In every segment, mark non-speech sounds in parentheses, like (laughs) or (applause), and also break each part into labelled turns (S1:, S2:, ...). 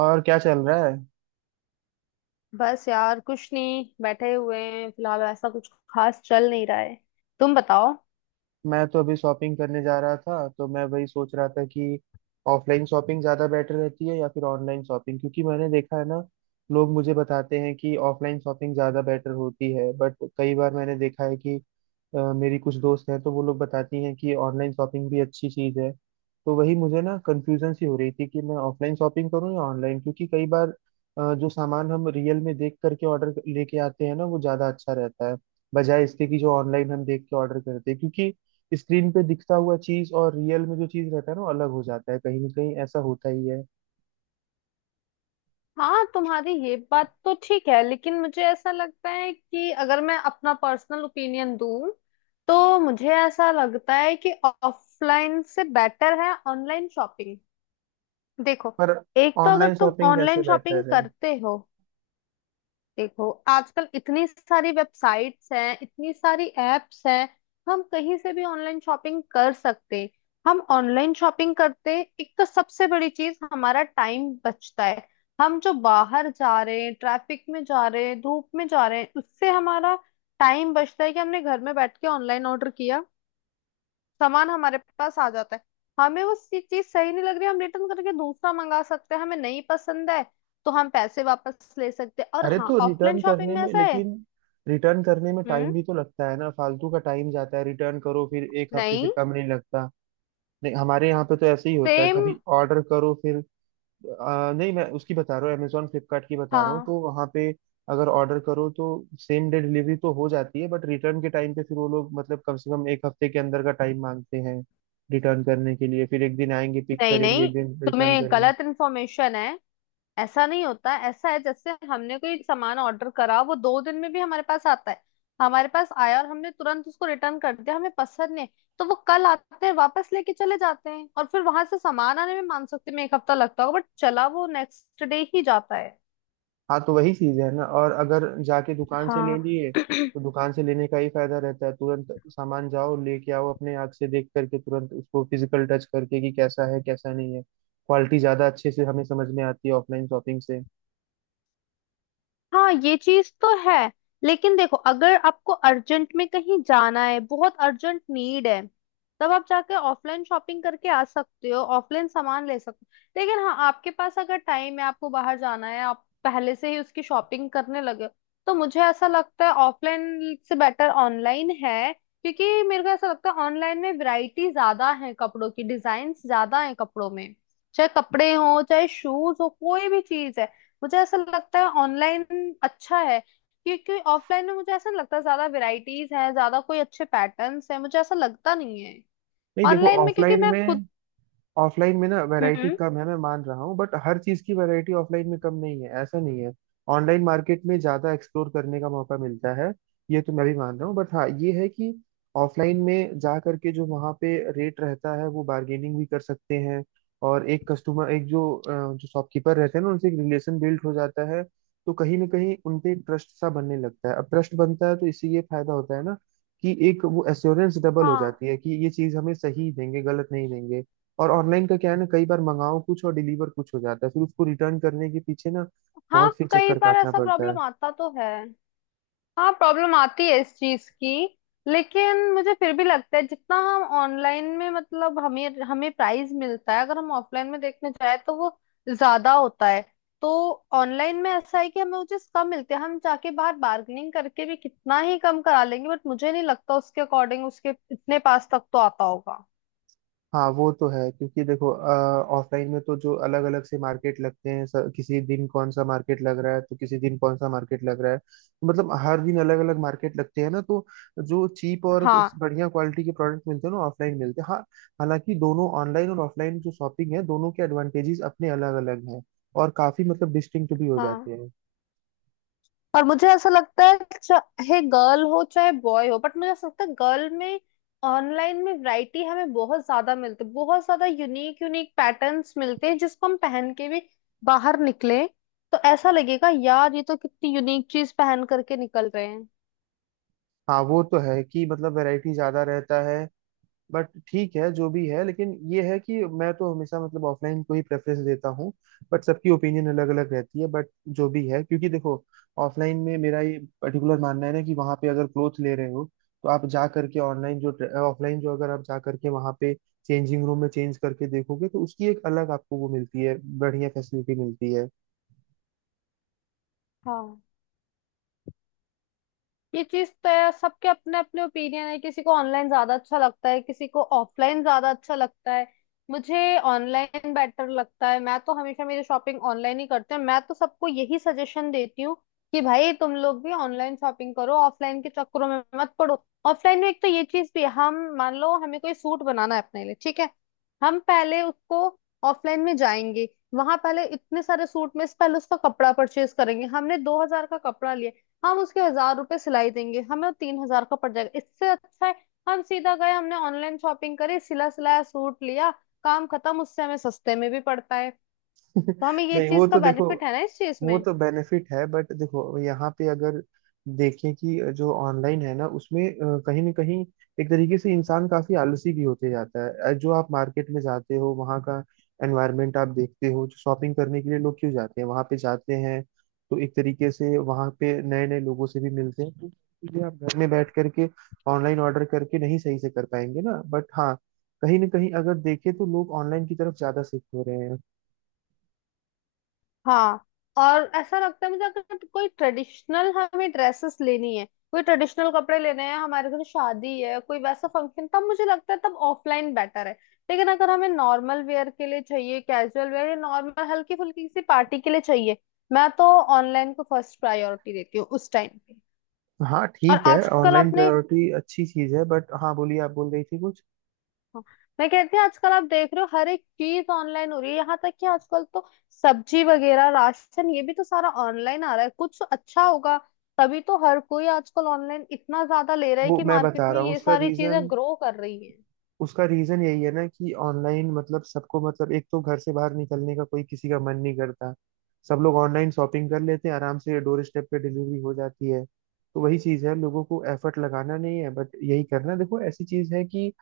S1: और क्या चल रहा है।
S2: बस यार, कुछ नहीं। बैठे हुए हैं फिलहाल, ऐसा कुछ खास चल नहीं रहा है। तुम बताओ।
S1: मैं तो अभी शॉपिंग करने जा रहा था, तो मैं वही सोच रहा था कि ऑफलाइन शॉपिंग ज़्यादा बेटर रहती है या फिर ऑनलाइन शॉपिंग, क्योंकि मैंने देखा है ना, लोग मुझे बताते हैं कि ऑफलाइन शॉपिंग ज़्यादा बेटर होती है, बट कई बार मैंने देखा है कि मेरी कुछ दोस्त हैं तो वो लोग बताती हैं कि ऑनलाइन शॉपिंग भी अच्छी चीज़ है। तो वही मुझे ना कंफ्यूजन सी हो रही थी कि मैं ऑफलाइन शॉपिंग करूँ या ऑनलाइन, क्योंकि कई बार जो सामान हम रियल में देख करके ऑर्डर लेके आते हैं ना वो ज़्यादा अच्छा रहता है, बजाय इसके कि जो ऑनलाइन हम देख के ऑर्डर करते हैं, क्योंकि स्क्रीन पे दिखता हुआ चीज और रियल में जो चीज रहता है ना वो अलग हो जाता है, कहीं ना कहीं ऐसा होता ही है।
S2: हाँ, तुम्हारी ये बात तो ठीक है, लेकिन मुझे ऐसा लगता है कि अगर मैं अपना पर्सनल ओपिनियन दूं तो मुझे ऐसा लगता है कि ऑफलाइन से बेटर है ऑनलाइन शॉपिंग। देखो,
S1: पर
S2: एक तो अगर
S1: ऑनलाइन
S2: तुम
S1: शॉपिंग कैसे
S2: ऑनलाइन शॉपिंग
S1: बेहतर है?
S2: करते हो। देखो, आजकल इतनी सारी वेबसाइट्स हैं, इतनी सारी एप्स हैं, हम कहीं से भी ऑनलाइन शॉपिंग कर सकते हैं। हम ऑनलाइन शॉपिंग करते, एक तो सबसे बड़ी चीज हमारा टाइम बचता है। हम जो बाहर जा रहे हैं, ट्रैफिक में जा रहे हैं, धूप में जा रहे हैं, उससे हमारा टाइम बचता है कि हमने घर में बैठ के ऑनलाइन ऑर्डर किया, सामान हमारे पास आ जाता है। हमें वो चीज सही नहीं लग रही, हम रिटर्न करके दूसरा मंगा सकते हैं। हमें नहीं पसंद है तो हम पैसे वापस ले सकते हैं। और
S1: अरे
S2: हाँ,
S1: तो
S2: ऑफलाइन
S1: रिटर्न
S2: शॉपिंग
S1: करने
S2: में
S1: में,
S2: ऐसा है।
S1: लेकिन रिटर्न करने में टाइम
S2: हम्म।
S1: भी तो लगता है ना, फालतू का टाइम जाता है, रिटर्न करो फिर एक हफ्ते से
S2: नहीं।
S1: कम नहीं लगता। नहीं, हमारे यहाँ पे तो ऐसे ही होता है,
S2: सेम।
S1: कभी ऑर्डर करो फिर नहीं, मैं उसकी बता रहा हूँ, अमेजोन फ्लिपकार्ट की बता रहा हूँ,
S2: हाँ।
S1: तो वहाँ पे अगर ऑर्डर करो तो सेम डे डिलीवरी तो हो जाती है, बट रिटर्न के टाइम पे फिर वो लोग मतलब कम से कम एक हफ्ते के अंदर का टाइम मांगते हैं रिटर्न करने के लिए, फिर एक दिन आएंगे पिक
S2: नहीं
S1: करेंगे,
S2: नहीं,
S1: एक दिन रिटर्न
S2: तुम्हें
S1: करेंगे।
S2: गलत इन्फॉर्मेशन है। ऐसा नहीं होता। ऐसा है जैसे हमने कोई सामान ऑर्डर करा, वो 2 दिन में भी हमारे पास आता है। हमारे पास आया और हमने तुरंत उसको रिटर्न कर दिया, हमें पसंद नहीं। तो वो कल आते हैं वापस लेके चले जाते हैं, और फिर वहां से सामान आने में मान सकते हैं एक हफ्ता लगता होगा, बट चला वो नेक्स्ट डे ही जाता है।
S1: हाँ तो वही चीज़ है ना, और अगर जाके दुकान से ले
S2: हाँ।
S1: लिए
S2: (clears throat)
S1: तो दुकान से लेने का ही फायदा रहता है, तुरंत सामान जाओ लेके आओ, अपने आँख से देख करके तुरंत उसको फिजिकल टच करके कि कैसा है कैसा नहीं है, क्वालिटी ज़्यादा अच्छे से हमें समझ में आती है ऑफलाइन शॉपिंग से।
S2: हाँ, ये चीज तो है। लेकिन देखो, अगर आपको अर्जेंट में कहीं जाना है, बहुत अर्जेंट नीड है, तब आप जाके ऑफलाइन शॉपिंग करके आ सकते हो, ऑफलाइन सामान ले सकते हो। लेकिन हाँ, आपके पास अगर टाइम है, आपको बाहर जाना है, आप पहले से ही उसकी शॉपिंग करने लगे हो, तो मुझे ऐसा लगता है ऑफलाइन से बेटर ऑनलाइन है। क्योंकि मेरे को ऐसा लगता है ऑनलाइन में वैरायटी ज्यादा है, कपड़ों की डिजाइन ज्यादा है कपड़ों में, चाहे कपड़े हो चाहे शूज हो कोई भी चीज है। मुझे ऐसा लगता है ऑनलाइन अच्छा है। क्योंकि ऑफलाइन में मुझे ऐसा नहीं लगता ज्यादा वैरायटीज हैं, ज्यादा कोई अच्छे पैटर्न्स हैं, मुझे ऐसा लगता नहीं है
S1: नहीं देखो
S2: ऑनलाइन में, क्योंकि
S1: ऑफलाइन
S2: मैं खुद।
S1: में, ऑफलाइन में ना वैरायटी
S2: हम्म।
S1: कम है मैं मान रहा हूँ, बट हर चीज की वैरायटी ऑफलाइन में कम नहीं है, ऐसा नहीं है। ऑनलाइन मार्केट में ज्यादा एक्सप्लोर करने का मौका मिलता है, ये तो मैं भी मान रहा हूँ, बट हाँ ये है कि ऑफलाइन में जा करके जो वहाँ पे रेट रहता है वो बार्गेनिंग भी कर सकते हैं, और एक कस्टमर एक जो जो शॉपकीपर रहते हैं ना उनसे एक रिलेशन बिल्ड हो जाता है, तो कहीं ना कहीं उनपे ट्रस्ट सा बनने लगता है। अब ट्रस्ट बनता है तो इससे ये फायदा होता है ना कि एक वो एश्योरेंस डबल हो
S2: हाँ।
S1: जाती है कि ये चीज हमें सही देंगे, गलत नहीं देंगे। और ऑनलाइन का क्या है ना, कई बार मंगाओ कुछ और डिलीवर कुछ हो जाता है, फिर उसको रिटर्न करने के पीछे ना
S2: हाँ,
S1: बहुत फिर
S2: कई
S1: चक्कर
S2: बार
S1: काटना
S2: ऐसा
S1: पड़ता है।
S2: प्रॉब्लम आता तो है। हाँ, प्रॉब्लम आती है इस चीज की। लेकिन मुझे फिर भी लगता है, जितना हम ऑनलाइन में मतलब हमें हमें प्राइस मिलता है, अगर हम ऑफलाइन में देखने जाए तो वो ज्यादा होता है। तो ऑनलाइन में ऐसा है कि हमें वो चीज कम मिलती है। हम जाके बाहर बार्गेनिंग करके भी कितना ही कम करा लेंगे, बट मुझे नहीं लगता उसके अकॉर्डिंग उसके इतने पास तक तो आता होगा।
S1: हाँ वो तो है, क्योंकि देखो ऑफलाइन में तो जो अलग अलग से मार्केट लगते हैं, किसी दिन कौन सा मार्केट लग रहा है तो किसी दिन कौन सा मार्केट लग रहा है, तो मतलब हर दिन अलग अलग मार्केट लगते हैं ना, तो जो चीप और
S2: हाँ।
S1: बढ़िया क्वालिटी के प्रोडक्ट मिलते हैं ना ऑफलाइन मिलते हैं, हाँ। हालांकि दोनों ऑनलाइन और ऑफलाइन जो शॉपिंग है दोनों के एडवांटेजेस अपने अलग अलग हैं, और काफी मतलब डिस्टिंक्ट भी हो
S2: हाँ।
S1: जाते हैं।
S2: और मुझे ऐसा लगता है, चाहे गर्ल हो चाहे बॉय हो, बट मुझे ऐसा लगता है गर्ल में ऑनलाइन में वैरायटी हमें बहुत ज्यादा मिलती है, बहुत ज्यादा यूनिक यूनिक पैटर्न्स मिलते हैं जिसको हम पहन के भी बाहर निकले तो ऐसा लगेगा, यार ये तो कितनी यूनिक चीज पहन करके निकल रहे हैं।
S1: हाँ वो तो है कि मतलब वैरायटी ज्यादा रहता है, बट ठीक है जो भी है, लेकिन ये है कि मैं तो हमेशा मतलब ऑफलाइन को ही प्रेफरेंस देता हूँ, बट सबकी ओपिनियन अलग अलग रहती है, बट जो भी है, क्योंकि देखो ऑफलाइन में मेरा ये पर्टिकुलर मानना है ना कि वहाँ पे अगर क्लोथ ले रहे हो तो आप जा करके ऑनलाइन जो ऑफलाइन जो अगर आप जा करके वहाँ पे चेंजिंग रूम में चेंज करके देखोगे तो उसकी एक अलग आपको वो मिलती है, बढ़िया फैसिलिटी मिलती है।
S2: हाँ, ये चीज तो है। सबके अपने अपने ओपिनियन है, किसी को ऑनलाइन ज्यादा अच्छा लगता है, किसी को ऑफलाइन ज्यादा अच्छा लगता है। मुझे ऑनलाइन बेटर लगता है, मैं तो हमेशा मेरी शॉपिंग ऑनलाइन ही करती हूँ। मैं तो सबको यही सजेशन देती हूँ कि भाई तुम लोग भी ऑनलाइन शॉपिंग करो, ऑफलाइन के चक्करों में मत पड़ो। ऑफलाइन में एक तो ये चीज भी है, हम मान लो हमें कोई सूट बनाना है अपने लिए, ठीक है। हम पहले उसको ऑफलाइन में जाएंगे, वहां पहले इतने सारे सूट में से पहले उसका कपड़ा परचेज करेंगे, हमने 2,000 का कपड़ा लिया। हम उसके 1,000 रुपए सिलाई देंगे, हमें वो 3,000 का पड़ जाएगा। इससे अच्छा है हम सीधा गए, हमने ऑनलाइन शॉपिंग करी, सिला सिलाया सूट लिया, काम खत्म। उससे हमें सस्ते में भी पड़ता है।
S1: (laughs)
S2: तो हमें ये
S1: नहीं वो
S2: चीज का
S1: तो देखो,
S2: बेनिफिट है ना इस चीज
S1: वो
S2: में।
S1: तो बेनिफिट है, बट देखो यहाँ पे अगर देखें कि जो ऑनलाइन है ना उसमें कहीं ना कहीं एक तरीके से इंसान काफी आलसी भी होते जाता है। जो आप मार्केट में जाते हो वहाँ का एनवायरनमेंट आप देखते हो, जो शॉपिंग करने के लिए लोग क्यों जाते हैं वहाँ पे जाते हैं, तो एक तरीके से वहाँ पे नए नए लोगों से भी मिलते हैं, तो इसलिए आप घर में बैठ करके ऑनलाइन ऑर्डर करके नहीं सही से कर पाएंगे ना, बट हाँ कहीं ना कहीं अगर देखें तो लोग ऑनलाइन की तरफ ज्यादा शिफ्ट हो रहे हैं।
S2: हाँ, और ऐसा लगता है मुझे, अगर कोई ट्रेडिशनल हमें ड्रेसेस लेनी है, कोई ट्रेडिशनल कपड़े लेने हैं, हमारे घर शादी है कोई वैसा फंक्शन, तब मुझे लगता है तब ऑफलाइन बेटर है। लेकिन अगर हमें नॉर्मल वेयर के लिए चाहिए, कैजुअल वेयर या नॉर्मल हल्की फुल्की किसी पार्टी के लिए चाहिए, मैं तो ऑनलाइन को फर्स्ट प्रायोरिटी देती हूँ उस टाइम पे।
S1: हाँ
S2: और
S1: ठीक है,
S2: आजकल
S1: ऑनलाइन
S2: आपने।
S1: प्रायोरिटी अच्छी चीज है, बट हाँ बोलिए, आप बोल रही थी कुछ।
S2: हाँ, मैं कहती हूँ आजकल आप देख रहे हो हर एक चीज ऑनलाइन हो रही है, यहाँ तक कि आजकल तो सब्जी वगैरह राशन ये भी तो सारा ऑनलाइन आ रहा है। कुछ अच्छा होगा तभी तो हर कोई आजकल ऑनलाइन इतना ज्यादा ले रहा है
S1: वो
S2: कि
S1: मैं
S2: मार्केट
S1: बता
S2: में
S1: रहा हूँ
S2: ये
S1: उसका
S2: सारी चीजें
S1: रीजन,
S2: ग्रो कर रही है।
S1: उसका रीजन यही है ना कि ऑनलाइन मतलब सबको मतलब एक तो घर से बाहर निकलने का कोई किसी का मन नहीं करता, सब लोग ऑनलाइन शॉपिंग कर लेते हैं, आराम से डोर स्टेप पे डिलीवरी हो जाती है, तो वही चीज है, लोगों को एफर्ट लगाना नहीं है, बट यही करना, देखो ऐसी चीज है कि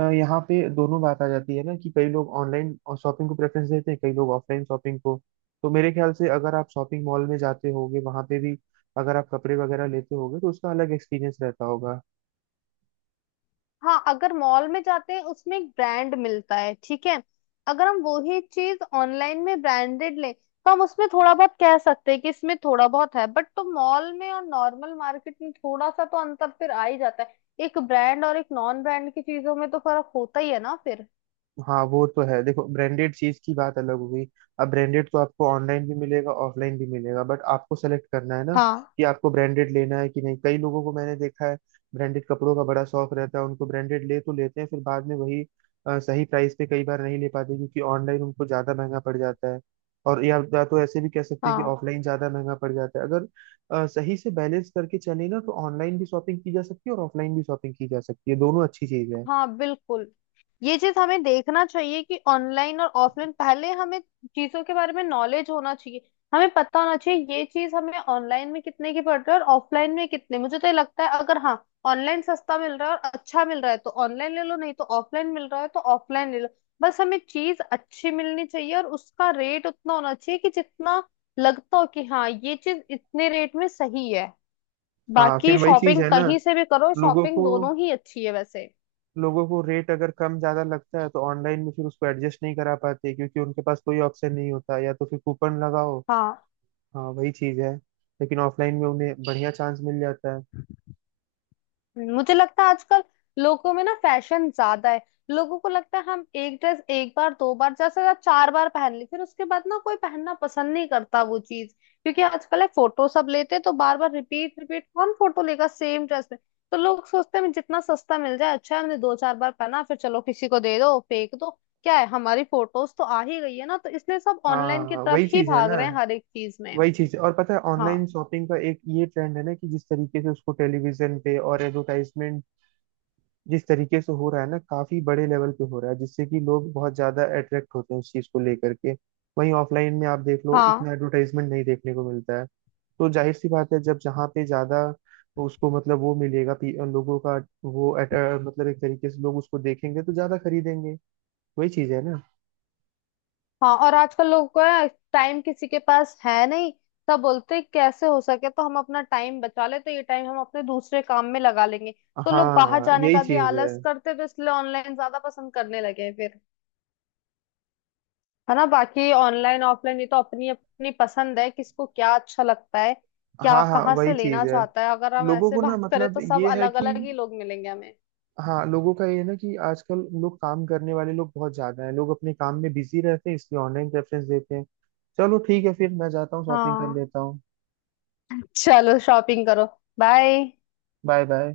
S1: यहाँ पे दोनों बात आ जाती है ना कि कई लोग ऑनलाइन शॉपिंग को प्रेफरेंस देते हैं, कई लोग ऑफलाइन शॉपिंग को। तो मेरे ख्याल से अगर आप शॉपिंग मॉल में जाते होगे वहां पे भी अगर आप कपड़े वगैरह लेते होगे तो उसका अलग एक्सपीरियंस रहता होगा।
S2: हाँ, अगर मॉल में जाते हैं उसमें एक ब्रांड मिलता है, ठीक है। अगर हम वही चीज ऑनलाइन में ब्रांडेड लें तो हम उसमें थोड़ा बहुत कह सकते हैं कि इसमें थोड़ा बहुत है, बट तो मॉल में और नॉर्मल मार्केट में थोड़ा सा तो अंतर फिर आ ही जाता है। एक ब्रांड और एक नॉन ब्रांड की चीजों में तो फर्क होता ही है ना फिर।
S1: हाँ वो तो है, देखो ब्रांडेड चीज की बात अलग हो गई, अब ब्रांडेड तो आपको ऑनलाइन भी मिलेगा ऑफलाइन भी मिलेगा, बट आपको सेलेक्ट करना है ना
S2: हाँ।
S1: कि आपको ब्रांडेड लेना है कि नहीं। कई लोगों को मैंने देखा है ब्रांडेड कपड़ों का बड़ा शौक रहता है, उनको ब्रांडेड ले तो लेते हैं, फिर बाद में वही सही प्राइस पे कई बार नहीं ले पाते क्योंकि ऑनलाइन उनको ज्यादा महंगा पड़ जाता है, और या तो ऐसे भी कह सकते हैं कि
S2: हाँ।
S1: ऑफलाइन ज्यादा महंगा पड़ जाता है। अगर सही से बैलेंस करके चले ना तो ऑनलाइन भी शॉपिंग की जा सकती है और ऑफलाइन भी शॉपिंग की जा सकती है, दोनों अच्छी चीज है।
S2: हाँ, बिल्कुल। ये चीज हमें देखना चाहिए कि ऑनलाइन और ऑफलाइन, पहले हमें चीजों के बारे में नॉलेज होना चाहिए। हमें पता होना चाहिए ये चीज हमें ऑनलाइन में कितने की पड़ रही है और ऑफलाइन में कितने, मुझे तो ये लगता है अगर हाँ ऑनलाइन सस्ता मिल रहा है और अच्छा मिल रहा है तो ऑनलाइन ले लो, नहीं तो ऑफलाइन मिल रहा है तो ऑफलाइन ले लो। बस हमें चीज अच्छी मिलनी चाहिए और उसका रेट उतना होना चाहिए कि जितना लगता हो कि हाँ ये चीज इतने रेट में सही है।
S1: हाँ
S2: बाकी
S1: फिर वही चीज
S2: शॉपिंग
S1: है ना,
S2: कहीं से भी करो,
S1: लोगों
S2: शॉपिंग
S1: को
S2: दोनों ही अच्छी है वैसे।
S1: लोगों को रेट अगर कम ज्यादा लगता है तो ऑनलाइन में फिर उसको एडजस्ट नहीं करा पाते क्योंकि उनके पास कोई ऑप्शन नहीं होता, या तो फिर कूपन लगाओ।
S2: हाँ।
S1: हाँ वही चीज है, लेकिन ऑफलाइन में उन्हें बढ़िया चांस मिल जाता है।
S2: मुझे लगता है आजकल लोगों में ना फैशन ज्यादा है, लोगों को लगता है हम एक ड्रेस एक बार दो बार ज्यादा से ज्यादा चार बार पहन ली फिर उसके बाद ना कोई पहनना पसंद नहीं करता वो चीज। क्योंकि आजकल है फोटो सब लेते हैं, तो बार बार रिपीट रिपीट कौन फोटो लेगा सेम ड्रेस में। तो लोग सोचते हैं जितना सस्ता मिल जाए अच्छा है, हमने दो चार बार पहना फिर चलो किसी को दे दो फेंक दो, क्या है हमारी फोटोज तो आ ही गई है ना। तो इसलिए सब ऑनलाइन की
S1: हाँ
S2: तरफ
S1: वही
S2: ही
S1: चीज है
S2: भाग
S1: ना,
S2: रहे हैं हर एक चीज में।
S1: वही चीज। और पता है ऑनलाइन
S2: हाँ।
S1: शॉपिंग का एक ये ट्रेंड है ना कि जिस तरीके से उसको टेलीविजन पे और एडवर्टाइजमेंट जिस तरीके से हो रहा है ना काफी बड़े लेवल पे हो रहा है, जिससे कि लोग बहुत ज्यादा अट्रैक्ट होते हैं उस चीज को लेकर के। वहीं ऑफलाइन में आप देख लो उतना
S2: हाँ।
S1: एडवर्टाइजमेंट नहीं देखने को मिलता है, तो जाहिर सी बात है जब जहाँ पे ज्यादा उसको मतलब वो मिलेगा लोगों का मतलब एक तरीके से लोग उसको देखेंगे तो ज्यादा खरीदेंगे, वही चीज है ना।
S2: हाँ, और आजकल लोगों को है, टाइम किसी के पास है नहीं, तब बोलते हैं, कैसे हो सके तो हम अपना टाइम बचा ले, तो ये टाइम हम अपने दूसरे काम में लगा लेंगे। तो लोग बाहर
S1: हाँ
S2: जाने
S1: यही
S2: का भी
S1: चीज है।
S2: आलस करते हैं, तो इसलिए ऑनलाइन ज्यादा पसंद करने लगे हैं फिर। है ना, बाकी ऑनलाइन ऑफलाइन ये तो अपनी अपनी पसंद है, किसको क्या अच्छा लगता है, क्या
S1: हाँ हाँ
S2: कहाँ
S1: वही
S2: से
S1: चीज
S2: लेना
S1: है,
S2: चाहता है। अगर हम
S1: लोगों
S2: ऐसे
S1: को ना
S2: बात करें
S1: मतलब
S2: तो सब
S1: ये है
S2: अलग
S1: कि
S2: अलग ही लोग मिलेंगे हमें।
S1: हाँ लोगों का ये है ना कि आजकल लोग काम करने वाले लोग बहुत ज्यादा हैं, लोग अपने काम में बिजी रहते हैं, इसलिए ऑनलाइन प्रेफरेंस देते हैं। चलो ठीक है, फिर मैं जाता हूँ शॉपिंग कर
S2: हाँ।
S1: लेता हूँ।
S2: चलो, शॉपिंग करो। बाय।
S1: Bye bye.